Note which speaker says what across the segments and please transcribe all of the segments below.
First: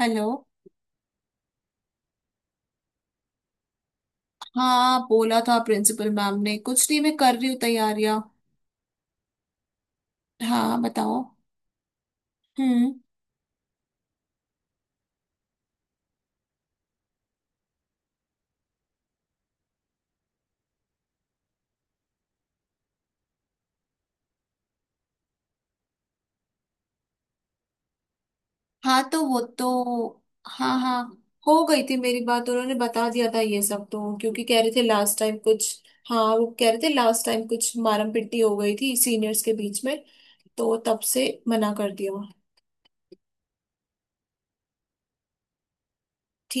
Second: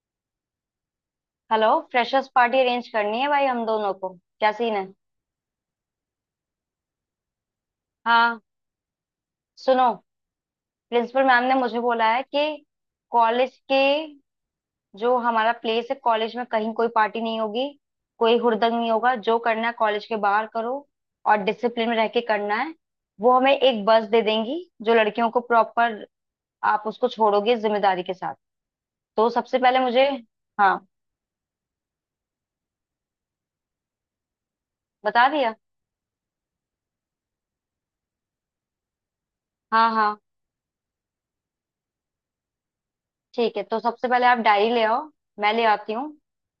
Speaker 1: Hello.
Speaker 2: Hello. Freshers party arrange करनी है भाई, हम दोनों को क्या सीन है?
Speaker 1: हाँ, बोला था प्रिंसिपल मैम ने। कुछ नहीं, मैं कर रही हूँ तैयारियां।
Speaker 2: हाँ। सुनो,
Speaker 1: हाँ, बताओ।
Speaker 2: प्रिंसिपल मैम ने मुझे बोला है कि
Speaker 1: हम्म।
Speaker 2: कॉलेज के जो हमारा प्लेस है कॉलेज में कहीं कोई पार्टी नहीं होगी। कोई हुड़दंग नहीं होगा, जो करना है कॉलेज के बाहर करो, और डिसिप्लिन में रह के करना है। वो हमें एक बस दे देंगी जो लड़कियों को प्रॉपर, आप उसको छोड़ोगे जिम्मेदारी के साथ।
Speaker 1: हाँ, तो
Speaker 2: तो
Speaker 1: वो
Speaker 2: सबसे
Speaker 1: तो।
Speaker 2: पहले मुझे
Speaker 1: हाँ,
Speaker 2: हाँ
Speaker 1: हाँ। हो गई थी मेरी बात, उन्होंने बता दिया था ये सब, तो क्योंकि कह रहे थे लास्ट
Speaker 2: बता
Speaker 1: टाइम
Speaker 2: दिया।
Speaker 1: कुछ। हाँ, वो कह रहे थे लास्ट टाइम कुछ मारम पिट्टी हो गई थी सीनियर्स के बीच
Speaker 2: हाँ
Speaker 1: में,
Speaker 2: हाँ
Speaker 1: तो तब से मना कर दिया।
Speaker 2: ठीक है। तो सबसे पहले आप डायरी ले आओ, मैं ले आती हूँ।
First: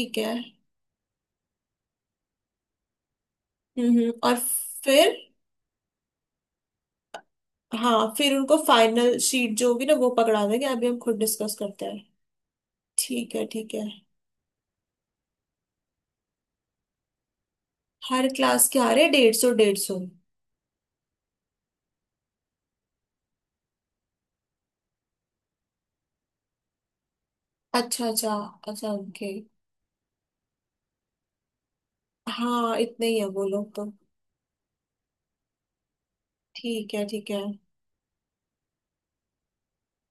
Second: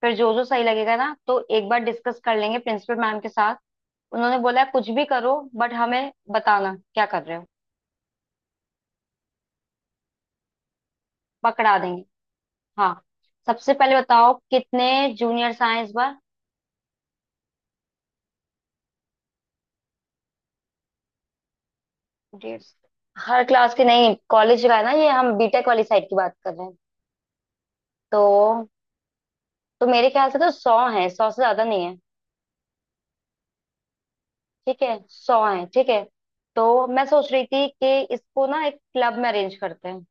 Speaker 2: फिर जो
Speaker 1: है।
Speaker 2: जो सही लगेगा ना, तो एक बार डिस्कस कर लेंगे प्रिंसिपल मैम के साथ।
Speaker 1: और?
Speaker 2: उन्होंने बोला है कुछ भी
Speaker 1: फिर?
Speaker 2: करो बट हमें बताना क्या कर रहे हो।
Speaker 1: हाँ, फिर उनको फाइनल शीट जो होगी ना वो पकड़ा देंगे, अभी हम खुद डिस्कस
Speaker 2: पकड़ा
Speaker 1: करते हैं।
Speaker 2: देंगे। हाँ।
Speaker 1: ठीक है,
Speaker 2: सबसे
Speaker 1: ठीक है।
Speaker 2: पहले बताओ कितने जूनियर्स आए इस बार?
Speaker 1: हर क्लास के आ रहे 150 150।
Speaker 2: 150। हर क्लास के नहीं, कॉलेज का है ना, ये हम बीटेक वाली साइड की बात कर रहे हैं।
Speaker 1: अच्छा,
Speaker 2: तो
Speaker 1: अच्छा। अच्छा, ओके।
Speaker 2: तो मेरे ख्याल से तो 100 है, 100 से ज्यादा नहीं है।
Speaker 1: हाँ, इतने ही है वो लोग तो।
Speaker 2: ठीक है, 100 है ठीक है। तो
Speaker 1: ठीक है,
Speaker 2: मैं
Speaker 1: ठीक
Speaker 2: सोच
Speaker 1: है।
Speaker 2: रही थी कि इसको ना एक क्लब में अरेंज करते हैं।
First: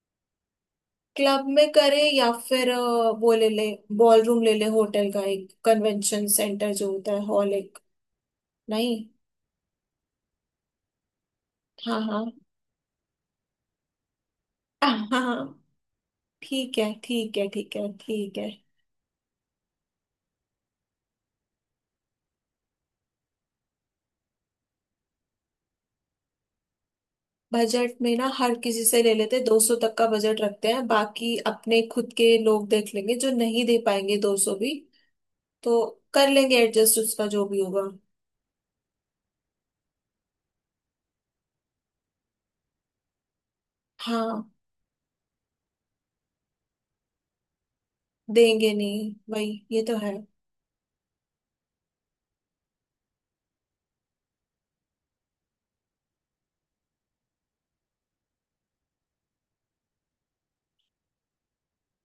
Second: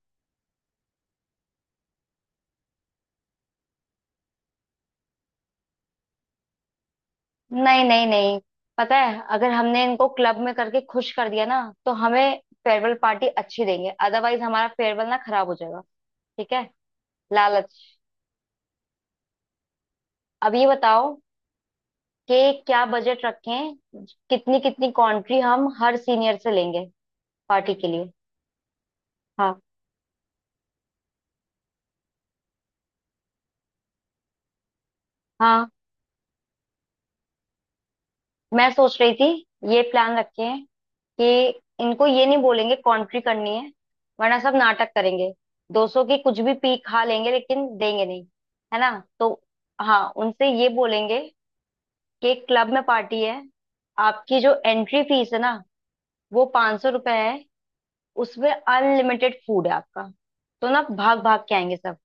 Speaker 1: क्लब में करें या फिर वो ले ले बॉल रूम ले ले, होटल का एक कन्वेंशन सेंटर जो होता है, हॉल एक।
Speaker 2: नहीं नहीं नहीं, पता
Speaker 1: नहीं।
Speaker 2: है अगर हमने इनको क्लब में करके खुश कर दिया ना तो
Speaker 1: हाँ, हाँ।
Speaker 2: हमें फेयरवेल पार्टी अच्छी देंगे, अदरवाइज हमारा
Speaker 1: हाँ,
Speaker 2: फेयरवेल ना खराब हो
Speaker 1: हाँ।
Speaker 2: जाएगा। ठीक है।
Speaker 1: ठीक है, ठीक है, ठीक
Speaker 2: लालच।
Speaker 1: है, ठीक है।
Speaker 2: अब ये बताओ कि क्या बजट रखें, कितनी कितनी कंट्री हम हर सीनियर से लेंगे पार्टी के
Speaker 1: बजट
Speaker 2: लिए?
Speaker 1: में ना हर किसी से ले लेते, दो
Speaker 2: हाँ
Speaker 1: सौ तक का बजट रखते हैं, बाकी अपने खुद के लोग देख लेंगे जो नहीं दे पाएंगे 200 भी।
Speaker 2: हाँ।
Speaker 1: तो कर लेंगे एडजस्ट उसका, जो भी होगा।
Speaker 2: मैं सोच रही थी ये प्लान रखें कि इनको ये नहीं बोलेंगे कॉन्ट्री करनी है, वरना
Speaker 1: हाँ।
Speaker 2: सब नाटक करेंगे। 200 की कुछ भी पी खा लेंगे लेकिन देंगे नहीं।
Speaker 1: देंगे
Speaker 2: है ना?
Speaker 1: नहीं,
Speaker 2: तो
Speaker 1: वही ये तो
Speaker 2: हाँ,
Speaker 1: है।
Speaker 2: उनसे ये बोलेंगे कि क्लब में पार्टी है, आपकी जो एंट्री फीस है ना वो ₹500 है, उसमें अनलिमिटेड फूड है आपका। तो ना भाग भाग के आएंगे सब।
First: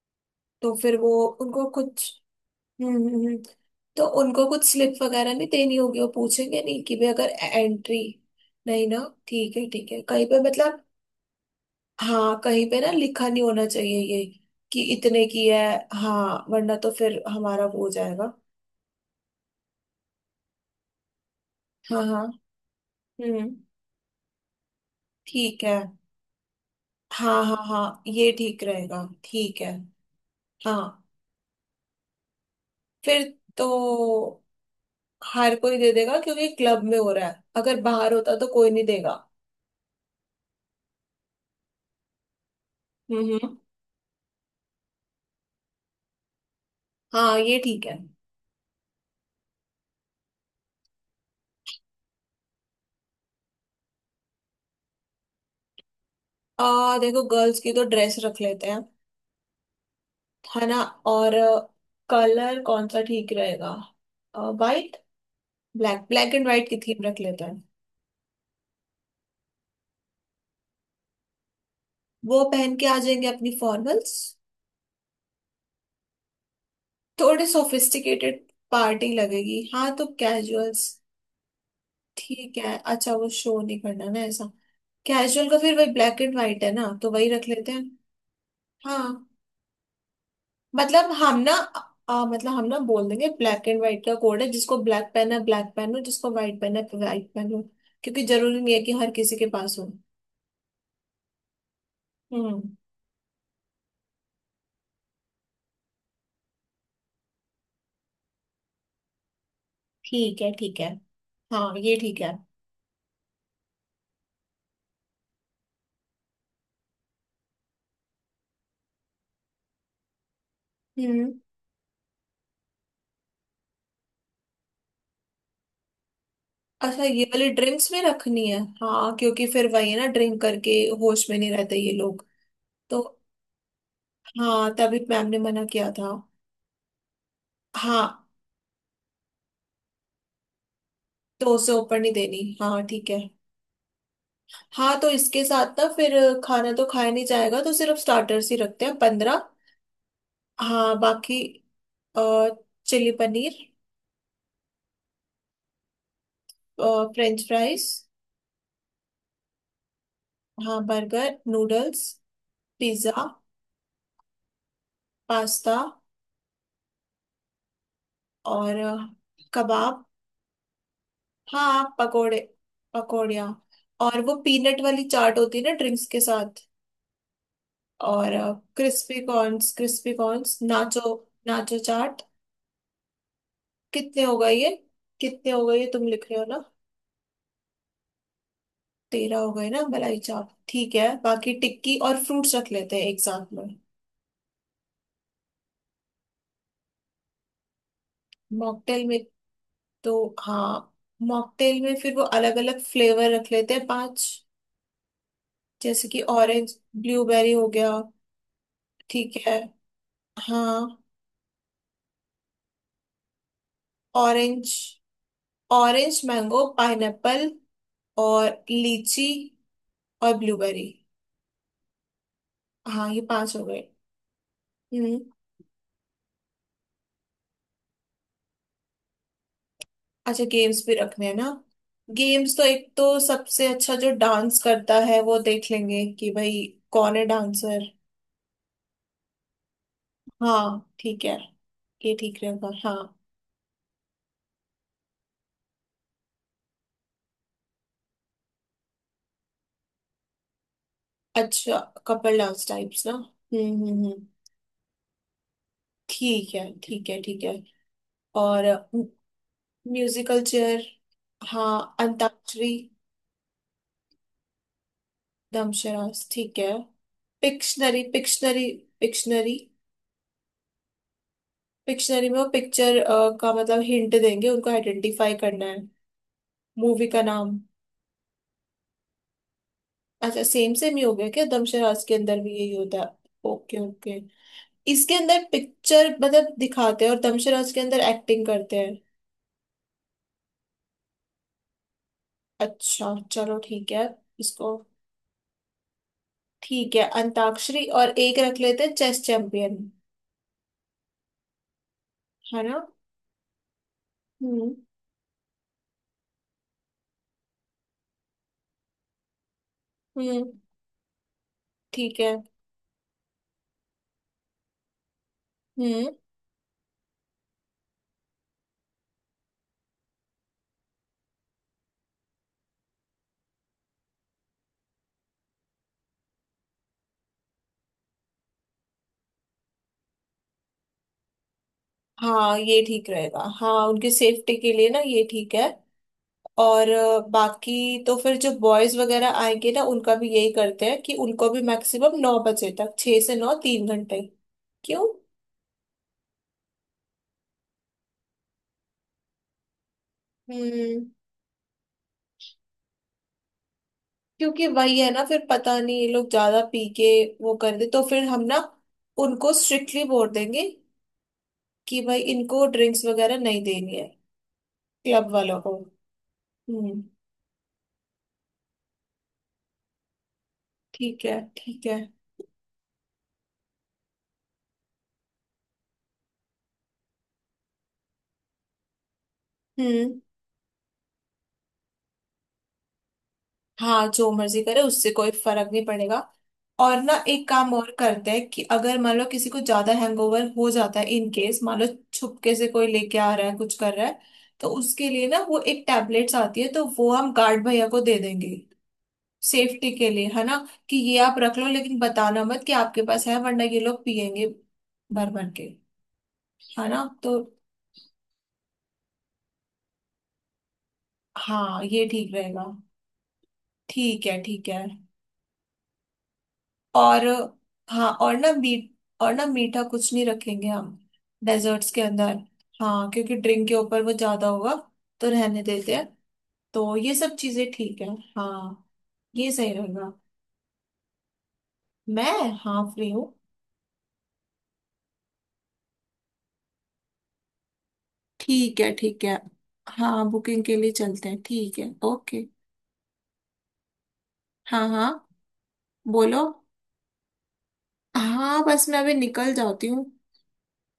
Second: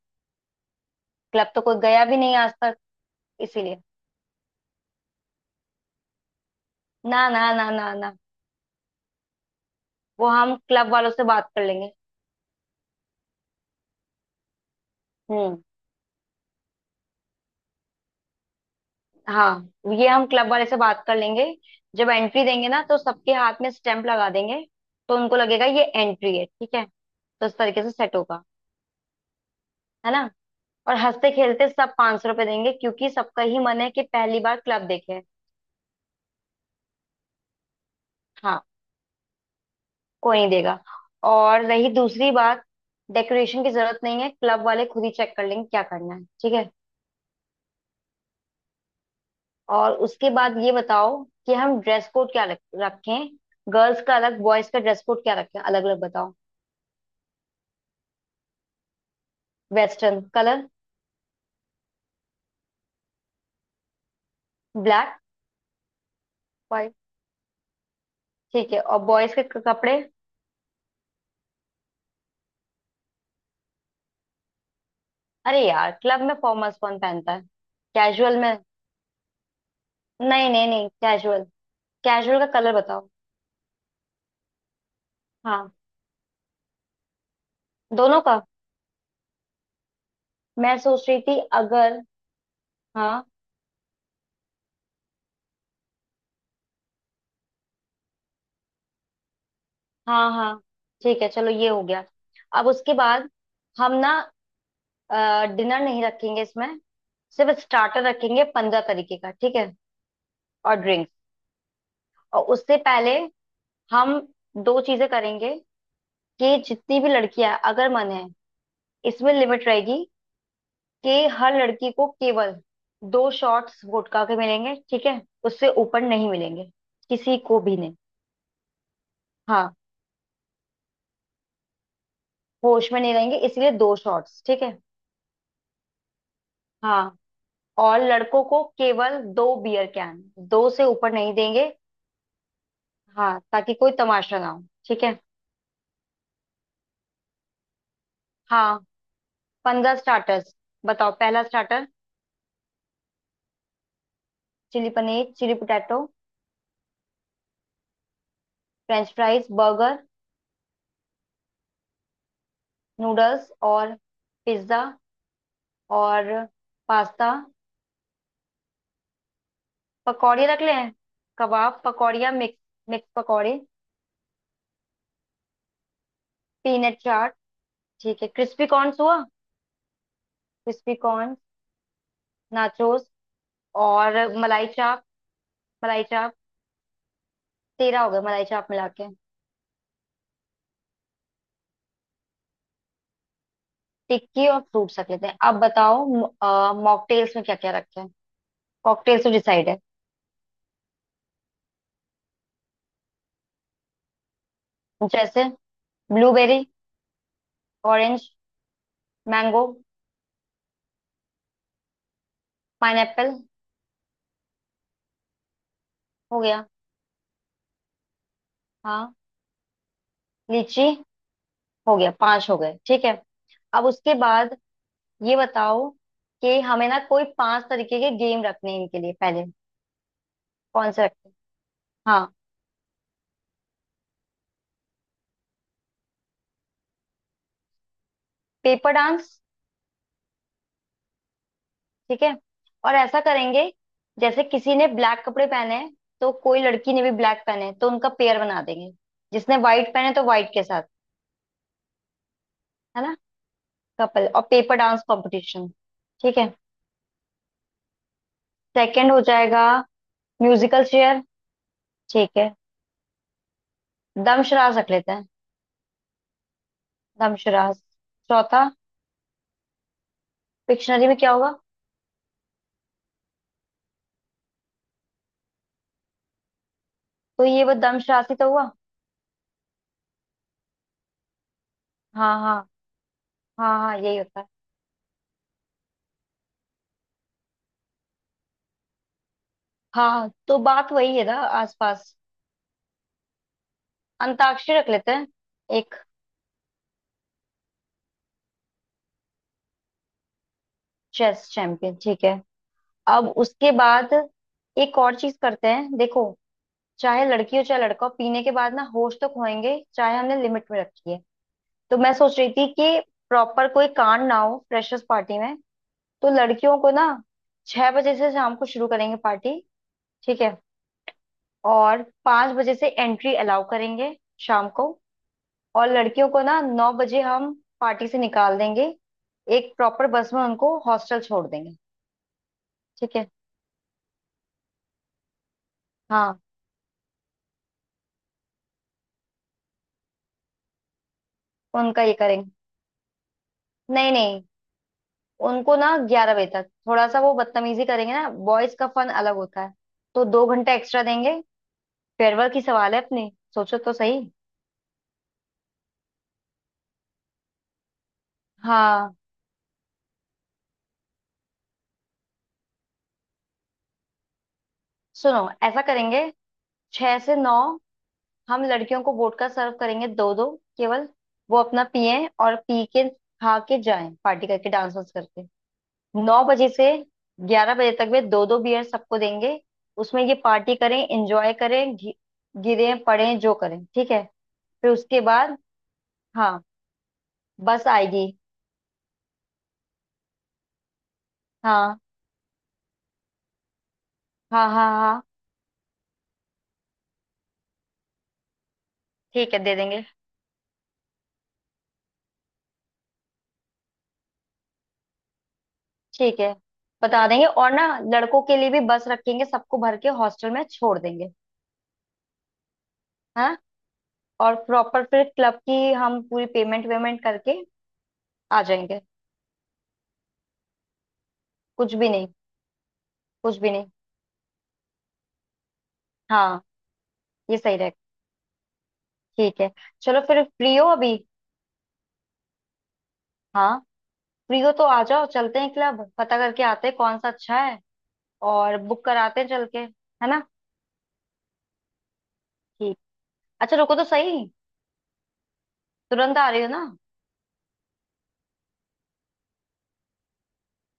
Speaker 1: तो फिर वो
Speaker 2: क्लब तो
Speaker 1: उनको
Speaker 2: कोई गया
Speaker 1: कुछ।
Speaker 2: भी नहीं आज तक,
Speaker 1: हम्म हम्म, हम्म।
Speaker 2: इसीलिए।
Speaker 1: तो उनको कुछ स्लिप वगैरह नहीं देनी होगी? वो पूछेंगे नहीं कि भी
Speaker 2: ना
Speaker 1: अगर
Speaker 2: ना ना ना
Speaker 1: एंट्री?
Speaker 2: ना,
Speaker 1: नहीं ना। ठीक है, ठीक है, कहीं
Speaker 2: वो
Speaker 1: पे
Speaker 2: हम
Speaker 1: मतलब।
Speaker 2: क्लब वालों से बात कर लेंगे।
Speaker 1: हाँ, कहीं पे ना लिखा नहीं होना चाहिए ये, कि इतने की है।
Speaker 2: हम्म।
Speaker 1: हाँ, वरना तो फिर हमारा वो हो जाएगा।
Speaker 2: हाँ ये हम क्लब वाले से बात कर लेंगे।
Speaker 1: हाँ,
Speaker 2: जब
Speaker 1: हाँ।
Speaker 2: एंट्री देंगे ना तो सबके
Speaker 1: हम्म।
Speaker 2: हाथ में स्टैंप लगा देंगे, तो उनको
Speaker 1: ठीक
Speaker 2: लगेगा
Speaker 1: है।
Speaker 2: ये एंट्री है। ठीक है।
Speaker 1: हाँ,
Speaker 2: तो
Speaker 1: हाँ,
Speaker 2: इस तरीके से
Speaker 1: हाँ,
Speaker 2: सेट
Speaker 1: ये
Speaker 2: होगा
Speaker 1: ठीक रहेगा, ठीक है।
Speaker 2: है ना, और
Speaker 1: हाँ।
Speaker 2: हंसते खेलते सब ₹500 देंगे क्योंकि
Speaker 1: फिर
Speaker 2: सबका ही
Speaker 1: तो
Speaker 2: मन है कि पहली बार क्लब देखे।
Speaker 1: हर कोई दे देगा, क्योंकि क्लब में हो रहा है, अगर बाहर होता तो
Speaker 2: हाँ
Speaker 1: कोई नहीं देगा।
Speaker 2: कोई नहीं देगा। और रही दूसरी बात,
Speaker 1: हम्म।
Speaker 2: डेकोरेशन की जरूरत नहीं है, क्लब वाले खुद ही चेक कर लेंगे क्या करना है, ठीक है।
Speaker 1: हाँ, ये ठीक है।
Speaker 2: और उसके बाद ये बताओ कि हम ड्रेस कोड क्या रखें? गर्ल्स का अलग, बॉयज का ड्रेस कोड क्या रखें, अलग अलग बताओ।
Speaker 1: आ देखो, गर्ल्स की तो ड्रेस रख लेते हैं,
Speaker 2: वेस्टर्न
Speaker 1: है
Speaker 2: कलर।
Speaker 1: ना। और कलर कौन सा ठीक रहेगा? White?
Speaker 2: Black.
Speaker 1: Black? Black and white की
Speaker 2: व्हाइट।
Speaker 1: थीम रख लेते हैं।
Speaker 2: ठीक है, और बॉयज के कपड़े?
Speaker 1: वो पहन के आ जाएंगे अपनी फॉर्मल्स।
Speaker 2: अरे यार, क्लब में फॉर्मल्स कौन पहनता है।
Speaker 1: थोड़े
Speaker 2: कैजुअल
Speaker 1: सोफिस्टिकेटेड
Speaker 2: में।
Speaker 1: पार्टी लगेगी, हाँ, तो
Speaker 2: नहीं नहीं नहीं,
Speaker 1: कैजुअल्स।
Speaker 2: कैजुअल। कैजुअल का
Speaker 1: ठीक
Speaker 2: कलर
Speaker 1: है,
Speaker 2: बताओ।
Speaker 1: अच्छा, वो शो नहीं करना ना ऐसा। कैजुअल का
Speaker 2: हाँ
Speaker 1: फिर वही ब्लैक एंड व्हाइट है ना, तो वही रख लेते हैं।
Speaker 2: दोनों का।
Speaker 1: हाँ,
Speaker 2: मैं सोच
Speaker 1: मतलब
Speaker 2: रही
Speaker 1: हम
Speaker 2: थी
Speaker 1: ना
Speaker 2: अगर।
Speaker 1: मतलब हम ना बोल
Speaker 2: हाँ
Speaker 1: देंगे ब्लैक एंड व्हाइट का कोड है, जिसको ब्लैक पेन है ब्लैक पेन हो, जिसको व्हाइट पेन है व्हाइट पेन हो। क्योंकि जरूरी नहीं है कि हर किसी के पास हो।
Speaker 2: हाँ हाँ, ठीक है चलो ये हो गया।
Speaker 1: हम्म।
Speaker 2: अब उसके बाद हम ना डिनर नहीं रखेंगे इसमें, सिर्फ स्टार्टर रखेंगे 15 तरीके का, ठीक है।
Speaker 1: ठीक है,
Speaker 2: और
Speaker 1: ठीक है।
Speaker 2: ड्रिंक्स।
Speaker 1: हाँ, ये ठीक है।
Speaker 2: और उससे पहले हम दो चीजें करेंगे कि जितनी भी लड़कियां, अगर मन है इसमें लिमिट रहेगी कि
Speaker 1: हम्म।
Speaker 2: हर लड़की को केवल दो शॉट्स गुटखा के मिलेंगे, ठीक है उससे ऊपर नहीं मिलेंगे,
Speaker 1: अच्छा, ये
Speaker 2: किसी
Speaker 1: वाली
Speaker 2: को भी
Speaker 1: ड्रिंक्स
Speaker 2: नहीं।
Speaker 1: में रखनी है हाँ, क्योंकि फिर
Speaker 2: हाँ,
Speaker 1: वही है ना, ड्रिंक करके होश में नहीं रहते ये लोग।
Speaker 2: होश में
Speaker 1: तो
Speaker 2: नहीं रहेंगे इसलिए दो शॉट्स ठीक
Speaker 1: हाँ,
Speaker 2: है।
Speaker 1: तभी मैम ने मना किया था।
Speaker 2: हाँ, और
Speaker 1: हाँ,
Speaker 2: लड़कों को केवल दो बियर कैन, दो से ऊपर नहीं
Speaker 1: तो
Speaker 2: देंगे।
Speaker 1: उसे ऊपर नहीं देनी, हाँ, ठीक है।
Speaker 2: हाँ, ताकि कोई तमाशा ना हो,
Speaker 1: हाँ,
Speaker 2: ठीक
Speaker 1: तो
Speaker 2: है।
Speaker 1: इसके साथ ना फिर खाना तो खाया नहीं जाएगा, तो सिर्फ स्टार्टर्स ही
Speaker 2: हाँ,
Speaker 1: रखते हैं 15।
Speaker 2: 15 स्टार्टर्स।
Speaker 1: हाँ,
Speaker 2: बताओ
Speaker 1: बाकी
Speaker 2: पहला starter.
Speaker 1: Chilli paneer,
Speaker 2: chilli paneer, chilli potato,
Speaker 1: french fries,
Speaker 2: french fries, burger,
Speaker 1: हाँ, बर्गर, नूडल्स, पिज्ज़ा,
Speaker 2: नूडल्स और पिज्ज़ा,
Speaker 1: पास्ता,
Speaker 2: और पास्ता।
Speaker 1: और कबाब।
Speaker 2: पकौड़े रख लें, कबाब,
Speaker 1: हाँ,
Speaker 2: पकौड़िया
Speaker 1: पकोड़े,
Speaker 2: मिक्स, मिक्स
Speaker 1: पकौड़िया,
Speaker 2: पकौड़े।
Speaker 1: और वो पीनट वाली चाट होती है ना ड्रिंक्स के साथ,
Speaker 2: पीनट चाट, ठीक है,
Speaker 1: और
Speaker 2: क्रिस्पी कॉर्न
Speaker 1: क्रिस्पी
Speaker 2: हुआ,
Speaker 1: corns crispy corns
Speaker 2: crispy
Speaker 1: nacho,
Speaker 2: corn,
Speaker 1: nacho chaat.
Speaker 2: Nachos, और
Speaker 1: कितने हो गए
Speaker 2: मलाई
Speaker 1: ये?
Speaker 2: चाप।
Speaker 1: कितने हो गए ये,
Speaker 2: मलाई
Speaker 1: तुम लिख
Speaker 2: चाप,
Speaker 1: रहे हो ना?
Speaker 2: 13 हो गए मलाई चाप मिला के।
Speaker 1: 13 हो गए ना मलाई चाप। ठीक है, बाकी टिक्की और फ्रूट्स रख लेते हैं, एक साथ में।
Speaker 2: टिक्की और फ्रूट्स रख लेते हैं। अब बताओ मॉकटेल्स में क्या क्या रखें हैं।
Speaker 1: मॉकटेल में?
Speaker 2: कॉकटेल्स तो डिसाइड है।
Speaker 1: तो हाँ, मॉकटेल में फिर वो अलग अलग फ्लेवर रख लेते हैं, 5।
Speaker 2: जैसे
Speaker 1: जैसे कि
Speaker 2: ब्लूबेरी,
Speaker 1: ऑरेंज, ब्लूबेरी हो गया,
Speaker 2: ऑरेंज,
Speaker 1: ठीक है।
Speaker 2: मैंगो,
Speaker 1: हाँ,
Speaker 2: पाइनएप्पल।
Speaker 1: ऑरेंज, ऑरेंज
Speaker 2: हो
Speaker 1: मैंगो
Speaker 2: गया।
Speaker 1: पाइनएप्पल, और
Speaker 2: हाँ
Speaker 1: लीची, और
Speaker 2: लीची।
Speaker 1: ब्लूबेरी।
Speaker 2: हो गया, पांच हो गए ठीक
Speaker 1: हाँ, ये
Speaker 2: है।
Speaker 1: 5 हो गए।
Speaker 2: अब उसके बाद
Speaker 1: हम्म।
Speaker 2: ये बताओ कि हमें ना कोई पांच तरीके के गेम रखने हैं इनके लिए पहले।
Speaker 1: अच्छा, गेम्स
Speaker 2: कौन
Speaker 1: भी
Speaker 2: से
Speaker 1: रखने
Speaker 2: रखें?
Speaker 1: हैं ना।
Speaker 2: हाँ
Speaker 1: गेम्स तो एक तो सबसे अच्छा जो डांस करता है वो देख लेंगे कि भाई कौन है डांसर।
Speaker 2: Paper dance.
Speaker 1: हाँ, ठीक है। ये
Speaker 2: ठीक है,
Speaker 1: ठीक रहेगा,
Speaker 2: और
Speaker 1: हाँ।
Speaker 2: ऐसा करेंगे जैसे किसी ने ब्लैक कपड़े पहने हैं, तो कोई लड़की ने भी ब्लैक पहने हैं, तो उनका पेयर बना देंगे, जिसने व्हाइट पहने तो व्हाइट के साथ,
Speaker 1: अच्छा, कपल डांस
Speaker 2: है
Speaker 1: टाइप्स ना।
Speaker 2: ना।
Speaker 1: हम्म।
Speaker 2: कपल और पेपर डांस कंपटीशन। ठीक है,
Speaker 1: ठीक है, ठीक है, ठीक है। और
Speaker 2: सेकंड हो जाएगा।
Speaker 1: Musical chair.
Speaker 2: Musical chair.
Speaker 1: हाँ,
Speaker 2: ठीक है,
Speaker 1: अंताक्षरी।
Speaker 2: दमशराज रख लेते हैं।
Speaker 1: दमशरास ठीक है।
Speaker 2: दमशराज।
Speaker 1: पिक्शनरी
Speaker 2: चौथा।
Speaker 1: पिक्शनरी पिक्शनरी
Speaker 2: डिक्शनरी में क्या होगा?
Speaker 1: पिक्शनरी में वो पिक्चर का मतलब हिंट देंगे, उनको आइडेंटिफाई करना है मूवी का
Speaker 2: तो
Speaker 1: नाम।
Speaker 2: ये वो दमशराज ही तो हुआ।
Speaker 1: अच्छा, सेम सेम ही हो गया क्या? दमशरास के
Speaker 2: हाँ
Speaker 1: अंदर भी
Speaker 2: हाँ।
Speaker 1: यही होता है?
Speaker 2: हाँ
Speaker 1: ओके,
Speaker 2: हाँ यही
Speaker 1: ओके।
Speaker 2: होता है।
Speaker 1: इसके अंदर पिक्चर मतलब दिखाते हैं, और दमशरास के अंदर एक्टिंग करते हैं।
Speaker 2: हाँ तो बात वही है ना, आसपास।
Speaker 1: अच्छा, चलो ठीक है। इसको
Speaker 2: अंताक्षरी रख लेते हैं। एक
Speaker 1: ठीक है अंताक्षरी, और एक रख लेते हैं चेस चैंपियन,
Speaker 2: चेस चैंपियन, ठीक है।
Speaker 1: है ना।
Speaker 2: अब उसके बाद
Speaker 1: हम्म
Speaker 2: एक और चीज करते हैं देखो। चाहे लड़की हो चाहे लड़का हो, पीने के बाद ना होश तो खोएंगे, चाहे हमने
Speaker 1: हम्म।
Speaker 2: लिमिट में रखी है। तो मैं
Speaker 1: ठीक है।
Speaker 2: सोच रही थी कि प्रॉपर कोई कांड ना हो फ्रेशर्स पार्टी में।
Speaker 1: हम्म।
Speaker 2: तो लड़कियों को ना, 6 बजे से शाम को शुरू करेंगे पार्टी, ठीक है, और 5 बजे से एंट्री अलाउ करेंगे शाम को। और लड़कियों को ना 9 बजे हम पार्टी से निकाल देंगे, एक प्रॉपर बस में उनको हॉस्टल छोड़ देंगे।
Speaker 1: हाँ, ये ठीक
Speaker 2: ठीक है
Speaker 1: रहेगा, हाँ, उनकी सेफ्टी के लिए ना, ये ठीक है।
Speaker 2: हाँ।
Speaker 1: और बाकी तो फिर जो बॉयज वगैरह आएंगे ना, उनका भी यही करते हैं कि उनको भी
Speaker 2: उनका ये
Speaker 1: मैक्सिमम नौ
Speaker 2: करेंगे।
Speaker 1: बजे तक, 6 से 9, तीन
Speaker 2: नहीं
Speaker 1: घंटे
Speaker 2: नहीं,
Speaker 1: क्यों?
Speaker 2: उनको ना 11 बजे तक, थोड़ा सा वो बदतमीजी करेंगे ना, बॉयज का फन अलग होता है, तो 2 घंटा एक्स्ट्रा
Speaker 1: हम्म।
Speaker 2: देंगे। फेयरवेल की सवाल है, अपनी सोचो तो सही।
Speaker 1: क्योंकि वही है ना, फिर पता नहीं ये लोग ज्यादा पी के वो कर दे, तो फिर हम ना
Speaker 2: हाँ
Speaker 1: उनको स्ट्रिक्टली बोल देंगे कि भाई इनको ड्रिंक्स वगैरह नहीं देनी है क्लब
Speaker 2: सुनो
Speaker 1: वालों को।
Speaker 2: ऐसा करेंगे,
Speaker 1: हम्म।
Speaker 2: 6 से 9 हम लड़कियों को वोडका सर्व करेंगे दो दो, केवल।
Speaker 1: ठीक है,
Speaker 2: वो अपना
Speaker 1: ठीक है।
Speaker 2: पिए और पी के खा के जाएं, पार्टी करके डांस वांस करके। 9 बजे से 11 बजे तक में दो दो बियर सबको देंगे,
Speaker 1: हम्म।
Speaker 2: उसमें ये पार्टी करें, एंजॉय करें, गिरें पड़ें जो करें,
Speaker 1: हाँ,
Speaker 2: ठीक है।
Speaker 1: जो मर्जी करे,
Speaker 2: फिर
Speaker 1: उससे
Speaker 2: उसके
Speaker 1: कोई
Speaker 2: बाद,
Speaker 1: फर्क नहीं पड़ेगा।
Speaker 2: हाँ
Speaker 1: और ना एक काम
Speaker 2: बस
Speaker 1: और
Speaker 2: आएगी।
Speaker 1: करते हैं कि अगर मान लो किसी को ज्यादा हैंगओवर हो जाता है, इन केस मान लो
Speaker 2: हाँ
Speaker 1: छुपके से कोई लेके आ रहा है, कुछ कर रहा है, तो
Speaker 2: हाँ हाँ
Speaker 1: उसके
Speaker 2: हाँ,
Speaker 1: लिए ना वो एक टैबलेट्स आती है, तो वो हम गार्ड भैया को दे देंगे
Speaker 2: ठीक है दे
Speaker 1: सेफ्टी
Speaker 2: देंगे।
Speaker 1: के लिए, है ना। कि ये आप रख लो, लेकिन बताना मत कि आपके पास है, वरना ये लोग पिएंगे भर भर के।
Speaker 2: ठीक है
Speaker 1: है ना,
Speaker 2: बता
Speaker 1: तो
Speaker 2: देंगे, और ना लड़कों के लिए भी बस रखेंगे, सबको भर के हॉस्टल में छोड़ देंगे।
Speaker 1: हाँ, ये ठीक रहेगा।
Speaker 2: हाँ,
Speaker 1: ठीक है,
Speaker 2: और
Speaker 1: ठीक है।
Speaker 2: प्रॉपर फिर क्लब की हम पूरी पेमेंट वेमेंट
Speaker 1: और
Speaker 2: करके
Speaker 1: हाँ,
Speaker 2: आ जाएंगे।
Speaker 1: और ना मीठा कुछ नहीं रखेंगे हम, डेजर्ट्स
Speaker 2: कुछ
Speaker 1: के
Speaker 2: भी नहीं।
Speaker 1: अंदर। हाँ, क्योंकि
Speaker 2: कुछ
Speaker 1: ड्रिंक
Speaker 2: भी
Speaker 1: के
Speaker 2: नहीं।
Speaker 1: ऊपर वो ज्यादा होगा, तो रहने देते हैं।
Speaker 2: हाँ
Speaker 1: तो ये सब
Speaker 2: ये
Speaker 1: चीजें
Speaker 2: सही रहेगा।
Speaker 1: ठीक है। हाँ, ये
Speaker 2: ठीक है
Speaker 1: सही रहेगा।
Speaker 2: चलो फिर, फ्री हो अभी?
Speaker 1: मैं? हाँ, फ्री हूँ।
Speaker 2: हाँ फ्री हो तो आ जाओ, चलते हैं क्लब पता करके आते हैं कौन सा अच्छा है, और
Speaker 1: ठीक है,
Speaker 2: बुक
Speaker 1: ठीक है।
Speaker 2: कराते हैं चल के, है
Speaker 1: हाँ,
Speaker 2: ना।
Speaker 1: बुकिंग के लिए चलते हैं, ठीक है, ओके।
Speaker 2: ठीक। अच्छा रुको तो सही,
Speaker 1: हाँ, हाँ।
Speaker 2: तुरंत
Speaker 1: बोलो।
Speaker 2: आ रही हो ना?
Speaker 1: हाँ, बस मैं अभी निकल जाती हूँ।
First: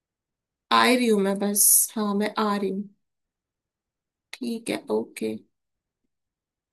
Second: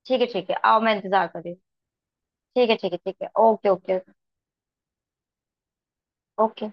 Speaker 2: ठीक है ठीक है, आओ
Speaker 1: आ
Speaker 2: मैं
Speaker 1: ही रही हूँ
Speaker 2: इंतजार
Speaker 1: मैं,
Speaker 2: कर रही हूँ।
Speaker 1: बस। हाँ, मैं आ रही
Speaker 2: ठीक है
Speaker 1: हूँ।
Speaker 2: ठीक है ठीक है ओके ओके
Speaker 1: ठीक है, ओके।
Speaker 2: ओके।